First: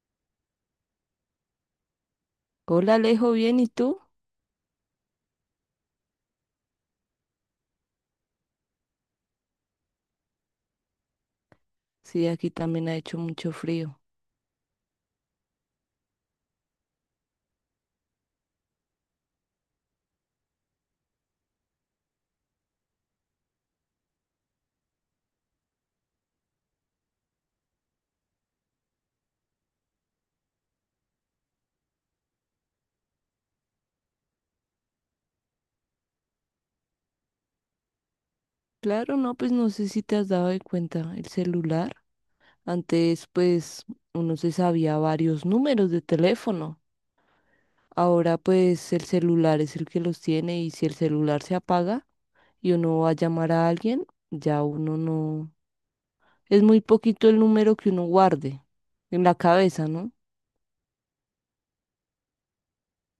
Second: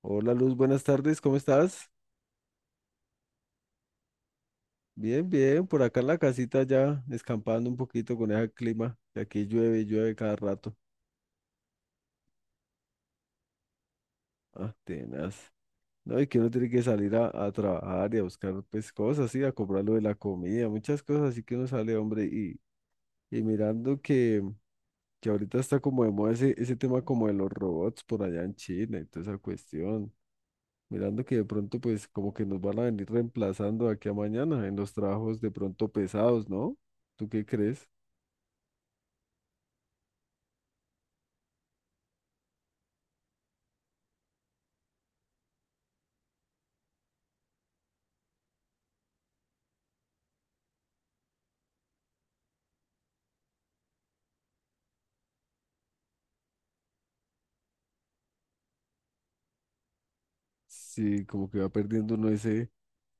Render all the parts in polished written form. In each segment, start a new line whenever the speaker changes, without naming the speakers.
Hola Luz, buenas tardes, ¿cómo estás?
Hola Alejo, bien, ¿y tú?
Bien, bien, por acá en la casita ya, escampando un poquito con ese clima, que aquí llueve y llueve cada rato.
Sí, aquí también ha hecho mucho frío.
Ah, tenaz. No, y que uno tiene que salir a trabajar y a buscar pues cosas, sí, a comprar lo de la comida, muchas cosas, así que uno sale, hombre, y mirando que ahorita está como de moda ese tema como de los robots por allá en China y toda esa cuestión. Mirando que de pronto pues como que nos van a venir reemplazando de aquí a mañana en los trabajos de pronto pesados, ¿no? ¿Tú qué crees?
Claro, no, pues no sé si te has dado de cuenta el celular. Antes, pues, uno se sabía varios números de teléfono. Ahora, pues, el celular es el que los tiene y si el celular se apaga y uno va a llamar a alguien, ya uno no... Es muy poquito el número que uno guarde en la cabeza, ¿no?
Sí, como que va perdiendo uno ese,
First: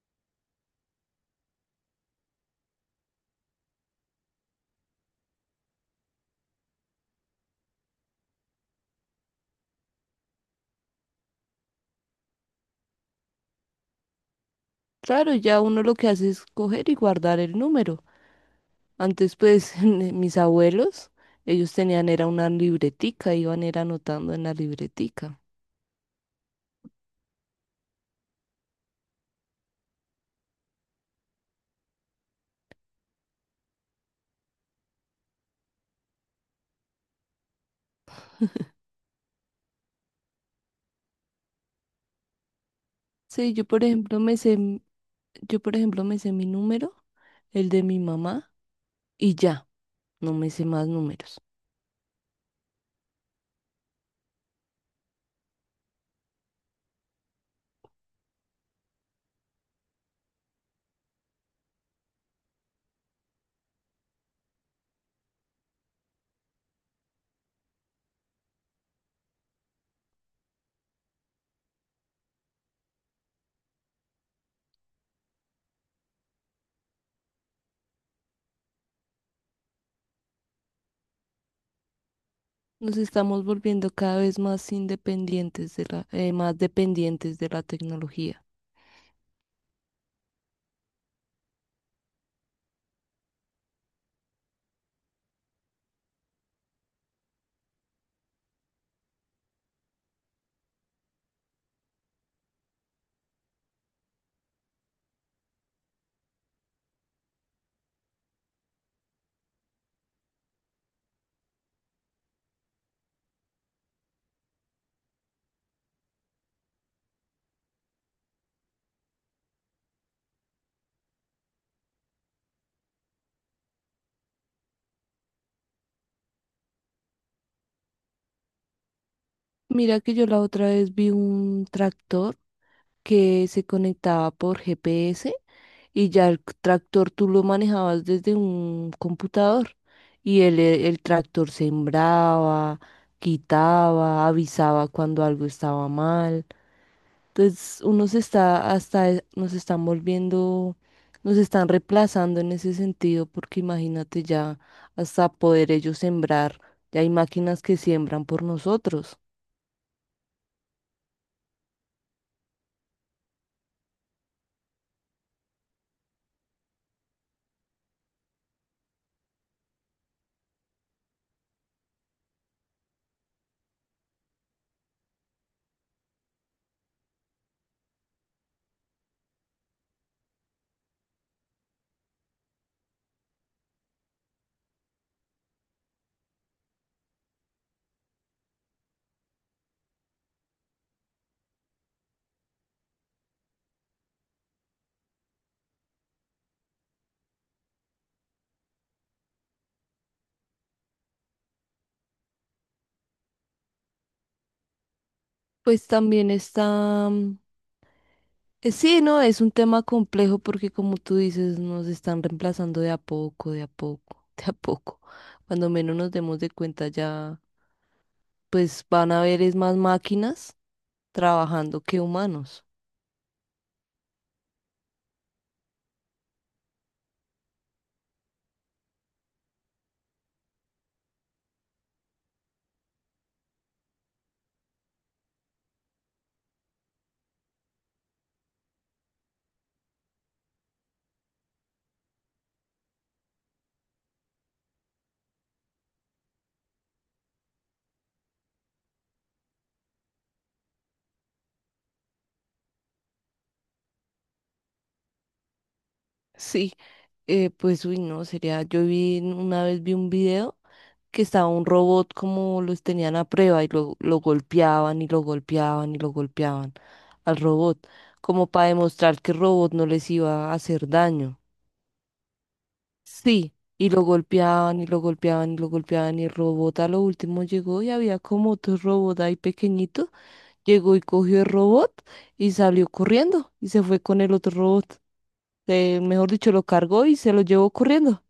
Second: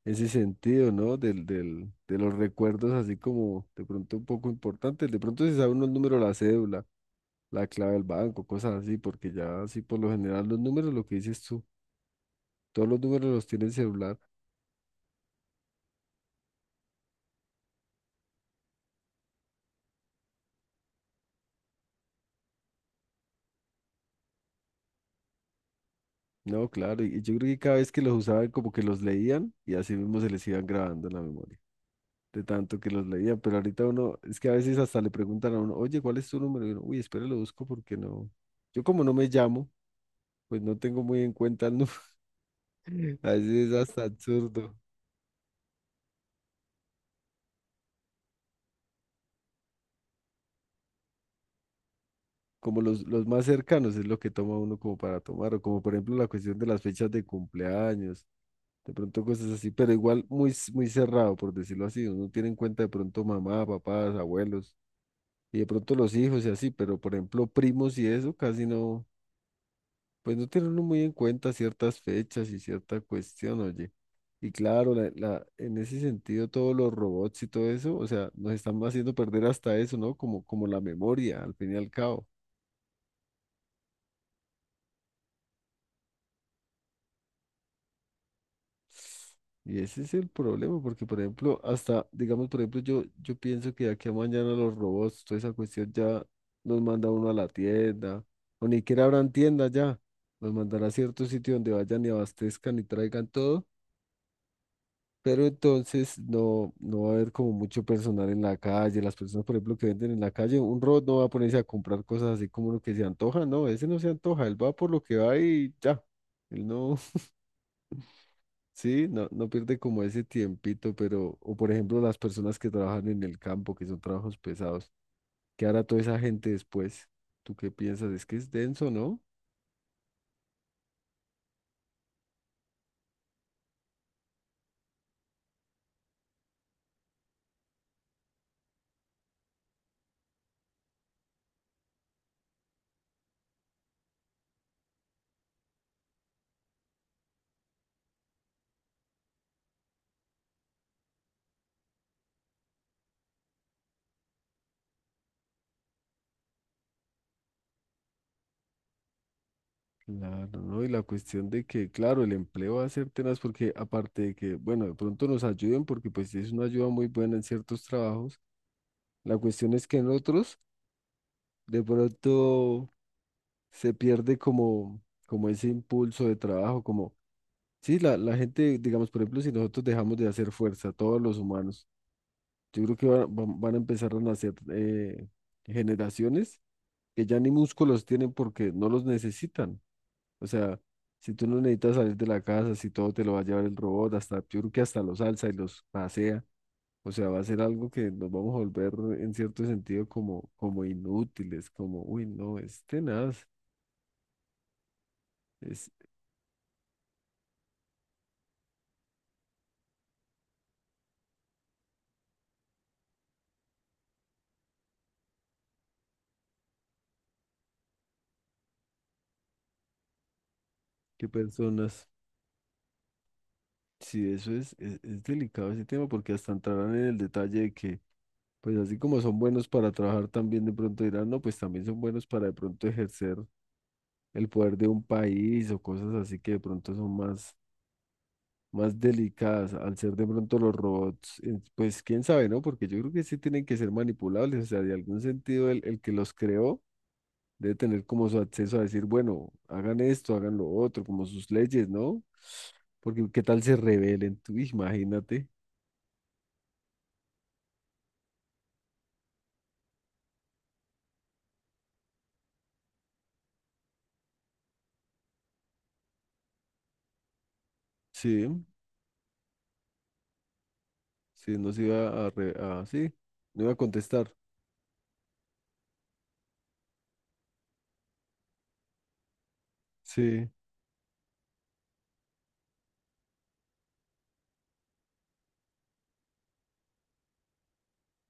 ese sentido, ¿no? De los recuerdos así como de pronto un poco importantes. De pronto se sabe uno el número de la cédula, la clave del banco, cosas así, porque ya así por lo general los números, lo que dices tú, todos los números los tiene el celular.
Claro, ya uno lo que hace es coger y guardar el número. Antes, pues, mis abuelos, ellos tenían, era una libretica, iban era anotando en la libretica.
No, claro, y yo creo que cada vez que los usaban como que los leían y así mismo se les iban grabando en la memoria, de tanto que los leían. Pero ahorita uno, es que a veces hasta le preguntan a uno, oye, ¿cuál es tu número? Y uno, uy, espera, lo busco porque no. Yo como no me llamo, pues no tengo muy en cuenta el número.
Sí,
Así es hasta absurdo.
yo por ejemplo me sé mi número, el de mi mamá, y ya, no me sé más números.
Como los más cercanos es lo que toma uno como para tomar, o como por ejemplo la cuestión de las fechas de cumpleaños, de pronto cosas así, pero igual muy, muy cerrado, por decirlo así. Uno tiene en cuenta de pronto mamá, papás, abuelos, y de pronto los hijos y así, pero por ejemplo primos y eso casi no. Pues no tienen uno muy en cuenta ciertas fechas y cierta cuestión, oye. Y claro, en ese sentido, todos los robots y todo eso, o sea, nos están haciendo perder hasta eso, ¿no? Como la memoria, al fin y al cabo.
Nos estamos volviendo cada vez más independientes de más dependientes de la tecnología.
Y ese es el problema, porque, por ejemplo, hasta, digamos, por ejemplo, yo pienso que de aquí a mañana los robots, toda esa cuestión ya nos manda uno a la tienda, o ni siquiera habrán tienda ya, nos mandará a cierto sitio donde vayan y abastezcan y traigan todo. Pero entonces no, no va a haber como mucho personal en la calle. Las personas, por ejemplo, que venden en la calle, un robot no va a ponerse a comprar cosas así como lo que se antoja. No, ese no se antoja. Él va por lo que va y ya. Él no, sí, no, no pierde como ese tiempito, pero, o por ejemplo, las personas que trabajan en el campo, que son trabajos pesados. ¿Qué hará toda esa gente después? ¿Tú qué piensas? Es que es denso, ¿no?
Mira que yo la otra vez vi un tractor que se conectaba por GPS y ya el tractor tú lo manejabas desde un computador y el tractor sembraba, quitaba, avisaba cuando algo estaba mal. Entonces uno se está hasta e- nos están volviendo, nos están reemplazando en ese sentido porque imagínate ya hasta poder ellos sembrar, ya hay máquinas que siembran por nosotros.
Claro, ¿no? Y la cuestión de que, claro, el empleo va a ser tenaz porque aparte de que, bueno, de pronto nos ayuden porque pues es una ayuda muy buena en ciertos trabajos, la cuestión es que en otros de pronto se pierde como, como ese impulso de trabajo, como, sí, la gente, digamos, por ejemplo, si nosotros dejamos de hacer fuerza, todos los humanos, yo creo que van a empezar a nacer generaciones que ya ni músculos tienen porque no los necesitan. O sea, si tú no necesitas salir de la casa, si todo te lo va a llevar el robot, hasta yo creo que hasta los alza y los pasea. O sea, va a ser algo que nos vamos a volver en cierto sentido como, como inútiles, como, uy, no, es tenaz,
Pues
es
también está, sí, no, es un tema complejo porque como tú dices, nos están reemplazando de a poco, de a poco. Cuando menos nos demos de cuenta ya, pues van a haber es más máquinas
qué
trabajando que
personas.
humanos.
Sí, eso es delicado ese tema porque hasta entrarán en el detalle de que, pues así como son buenos para trabajar, también de pronto dirán, no, pues también son buenos para de pronto ejercer el poder de un país o cosas así que de pronto son más delicadas, al ser de pronto los robots, pues quién sabe, ¿no? Porque yo creo que sí tienen que ser manipulables, o sea, de algún sentido el que los creó debe tener como su acceso a decir, bueno, hagan esto, hagan lo otro, como sus leyes, ¿no? Porque qué tal se rebelen, tú imagínate,
Sí, pues uy, no, sería, una vez vi un video que estaba un robot como los tenían a prueba y lo golpeaban y lo golpeaban y lo golpeaban al robot, como
sí,
para demostrar que el robot no les iba a hacer daño.
sí, no se iba a, sí,
Sí,
no iba a
y lo
contestar,
golpeaban y lo golpeaban y lo golpeaban y el robot a lo último llegó y había como otro robot ahí pequeñito,
sí,
llegó y cogió el robot y salió corriendo y se fue con el otro robot. Mejor dicho, lo cargó y se lo llevó corriendo.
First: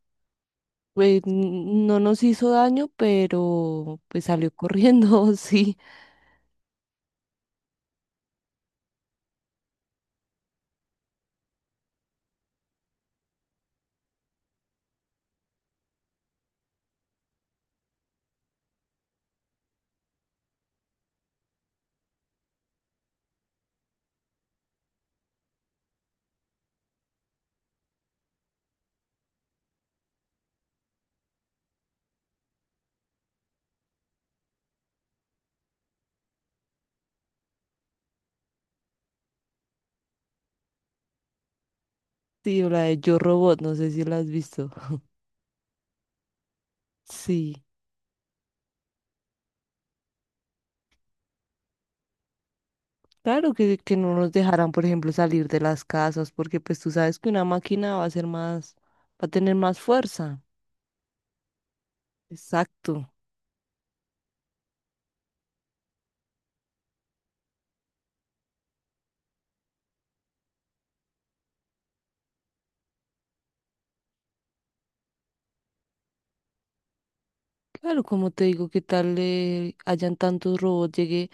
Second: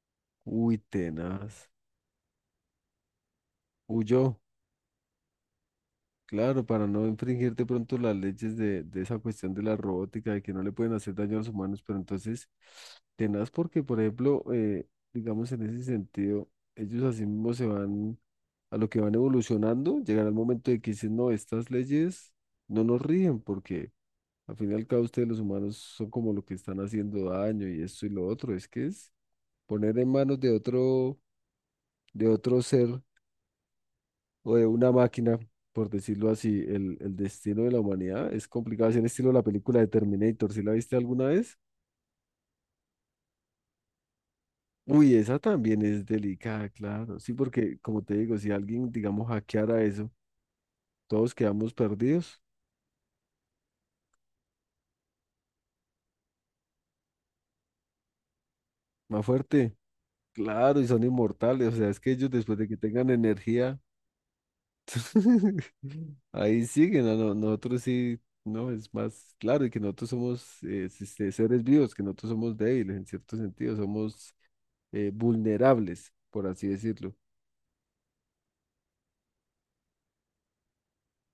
uy,
Pues
tenaz,
no nos hizo daño, pero pues
huyó.
salió corriendo, sí.
Claro, para no infringir de pronto las leyes de esa cuestión de la robótica, de que no le pueden hacer daño a los humanos, pero entonces, tenaz porque, por ejemplo, digamos en ese sentido, ellos así mismo se van a lo que van evolucionando, llegará el momento de que dicen, no, estas leyes no nos rigen porque al fin y al cabo ustedes los humanos son como lo que están haciendo daño y esto y lo otro, es que es poner en manos de otro ser o de una máquina, por decirlo así, el destino de la humanidad es complicado. Así en estilo la película de Terminator, ¿si la viste alguna vez?
Sí, la de Yo Robot, no sé si la has visto.
Uy, esa también es delicada, claro. Sí,
Sí.
porque como te digo, si alguien, digamos, hackeara eso, todos quedamos perdidos.
Claro que no nos dejarán, por ejemplo, salir de las casas, porque pues tú sabes que una máquina va a ser más,
Más
va a tener
fuerte.
más fuerza.
Claro, y son inmortales. O sea, es que ellos después de que
Exacto.
tengan energía, ahí siguen. A no- Nosotros sí, no, es más claro. Y que nosotros somos seres vivos, que nosotros somos débiles en cierto sentido. Somos vulnerables, por así decirlo.
Claro, como te digo, que tal hayan tantos robots, llegue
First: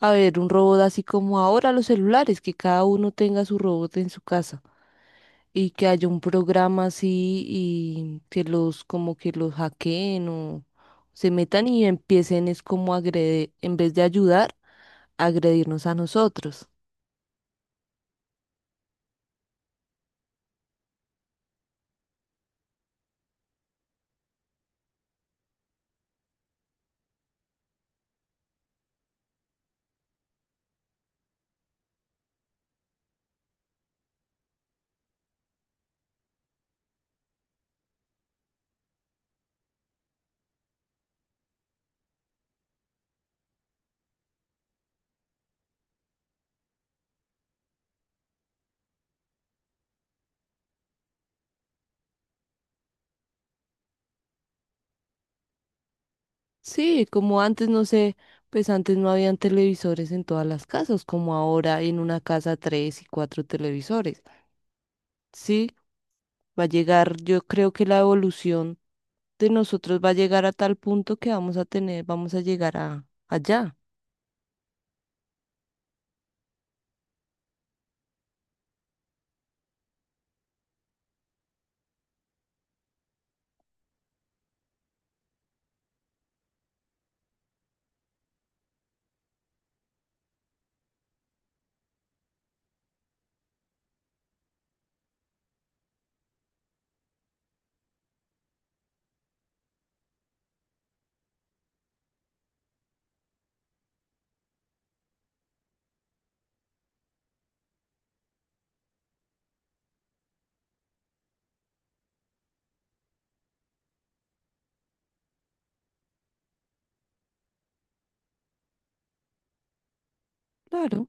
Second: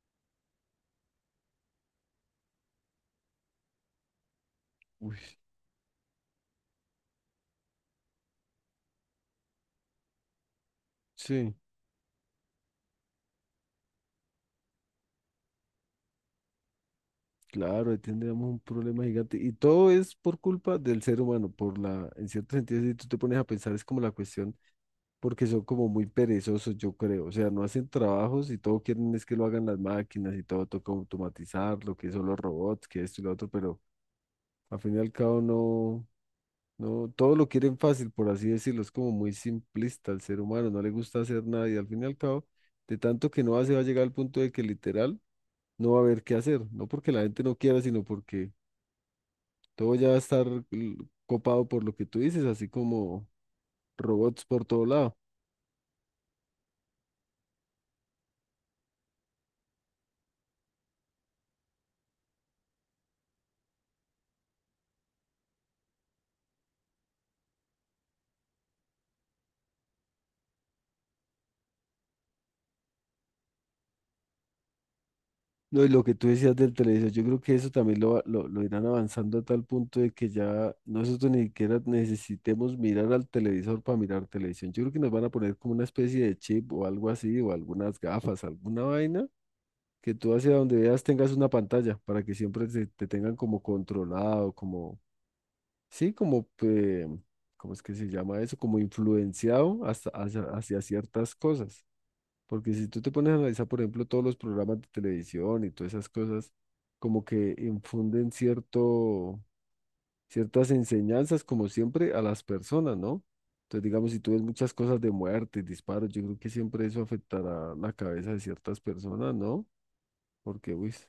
a ver un robot así como ahora los celulares, que cada uno tenga su robot en su casa
Uy,
y que haya un programa así y que los como que los hackeen o se
sí,
metan y empiecen es como a agredir, en vez de ayudar, a agredirnos a nosotros.
claro, ahí tendríamos un problema gigante. Y todo es por culpa del ser humano, por la, en cierto sentido, si tú te pones a pensar, es como la cuestión, porque son como muy perezosos, yo creo. O sea, no hacen trabajos y todo quieren es que lo hagan las máquinas y todo toca automatizarlo, que son los robots, que esto y lo otro, pero al fin y al cabo no. No, todo lo quieren fácil, por así decirlo, es como muy simplista el ser humano, no le gusta hacer nada y al fin y al cabo, de tanto que no hace, va a llegar al punto de que literal no va a haber qué hacer, no porque la gente no quiera, sino porque todo ya va a estar l- copado por lo que tú dices, así como robots por todo lado.
Sí, como antes, no sé, pues antes no habían televisores en todas las casas, como ahora hay en una casa tres y cuatro televisores. Sí, va a llegar, yo creo que la evolución de nosotros va a llegar a tal punto que vamos a tener, vamos a llegar a allá.
No, y lo que tú decías del televisor, yo creo que eso también lo irán avanzando a tal punto de que ya nosotros ni siquiera necesitemos mirar al televisor para mirar televisión. Yo creo que nos van a poner como una especie de chip o algo así, o algunas gafas, alguna vaina, que tú hacia donde veas tengas una pantalla para que siempre te tengan como controlado, como sí, como, ¿cómo es que se llama eso? Como influenciado hasta, hacia ciertas cosas. Porque si tú te pones a analizar, por ejemplo, todos los programas de televisión y todas esas cosas, como que infunden cierto, ciertas enseñanzas, como siempre, a las personas, ¿no? Entonces, digamos, si tú ves muchas cosas de muerte, disparos, yo creo que siempre eso afectará la cabeza de ciertas personas, ¿no? Porque, uy,
Claro,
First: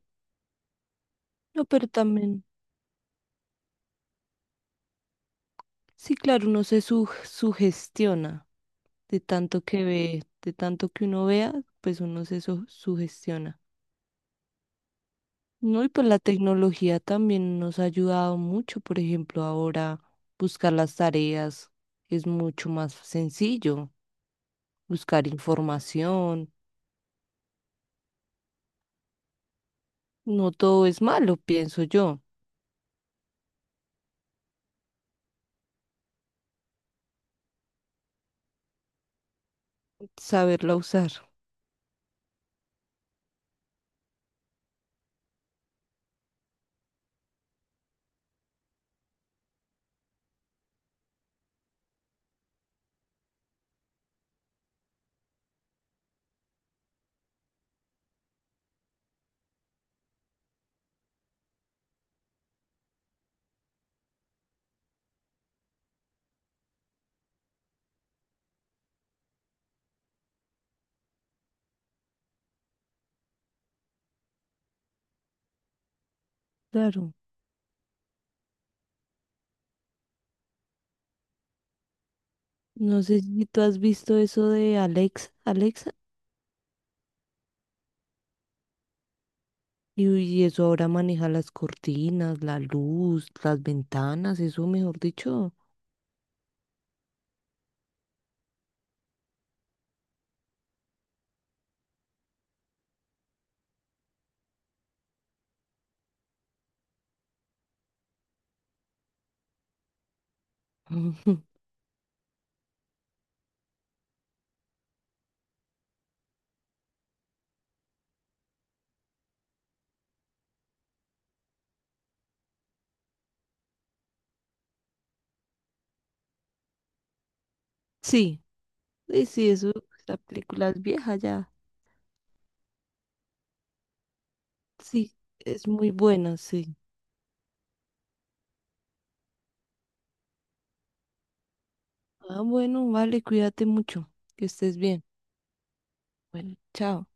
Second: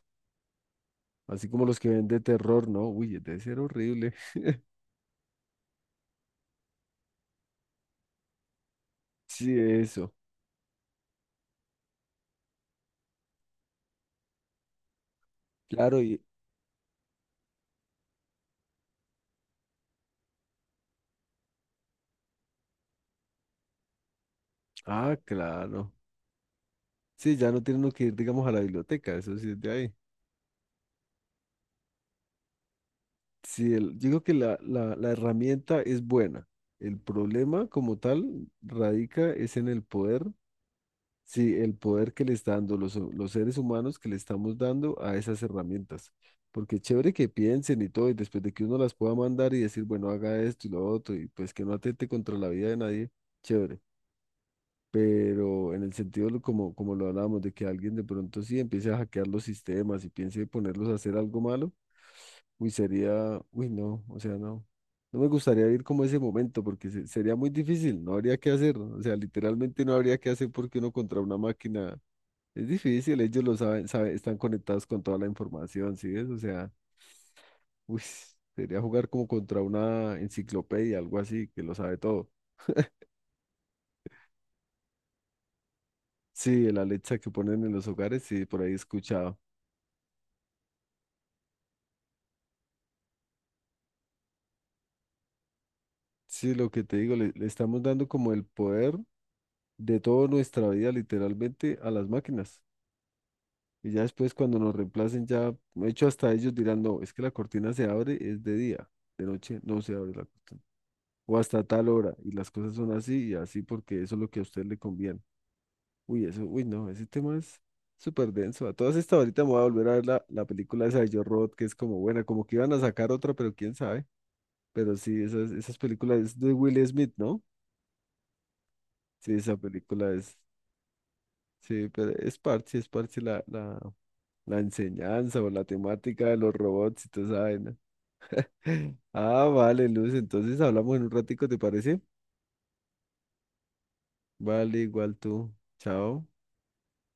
así como
no,
los
pero
que ven de
también,
terror, ¿no? Uy, debe ser horrible.
sí, claro, sugestiona de
Sí,
tanto que
eso.
ve, de tanto que uno vea, pues sugestiona. No, y
Claro,
pues la
y,
tecnología también nos ha ayudado mucho, por ejemplo, ahora buscar las tareas es mucho más sencillo,
ah,
buscar
claro.
información,
Sí, ya no tiene uno que ir, digamos, a la biblioteca, eso sí es de ahí.
no todo es malo, pienso yo,
Sí, yo creo que la herramienta es buena. El problema como tal radica es en el poder,
saberla usar.
sí, el poder que le está dando los seres humanos que le estamos dando a esas herramientas. Porque chévere que piensen y todo, y después de que uno las pueda mandar y decir, bueno, haga esto y lo otro, y pues que no atente contra la vida de nadie, chévere. Pero en el sentido como, como lo hablábamos, de que alguien de pronto sí empiece a hackear los sistemas y piense ponerlos a hacer algo malo, uy, sería, uy, no, o sea, no, no me gustaría ir como ese momento porque sería muy difícil, no habría que hacer, o sea, literalmente no habría que hacer porque uno contra una máquina es difícil, ellos lo saben, saben, están conectados con toda la información, ¿sí ves? O sea,
Claro,
uy, sería jugar como contra una enciclopedia, algo así, que lo sabe todo.
no sé si tú has visto eso de Alexa, Alexa,
Sí, el Alexa que ponen en los hogares, sí, por ahí he escuchado.
y eso ahora maneja las cortinas, la luz, las ventanas, eso mejor dicho.
Sí, lo que te digo, le estamos dando como el poder de toda nuestra vida literalmente a las máquinas. Y ya después cuando nos reemplacen, ya, de hecho, hasta ellos dirán, no, es que la cortina se abre, es de día, de noche no se abre la cortina. O hasta tal hora, y las cosas son así y así porque eso es lo que a usted le conviene. Uy, eso, uy, no, ese tema es súper denso. A todas estas ahorita me voy a volver a ver la película esa de Yo Robot, que es como buena, como que iban a sacar otra, pero quién sabe. Pero sí, esas películas es de Will Smith, ¿no?
Sí, sí,
Sí,
sí,
esa
eso,
película
la
es...
película es vieja ya,
Sí, pero es parte la
sí,
enseñanza o la
es muy
temática de
buena,
los
sí.
robots y toda esa vaina. Ah, vale, Luz, entonces hablamos en un ratico, ¿te parece?
Ah, bueno, vale, cuídate mucho, que estés
Vale,
bien.
igual tú. Chao.
Bueno, chao.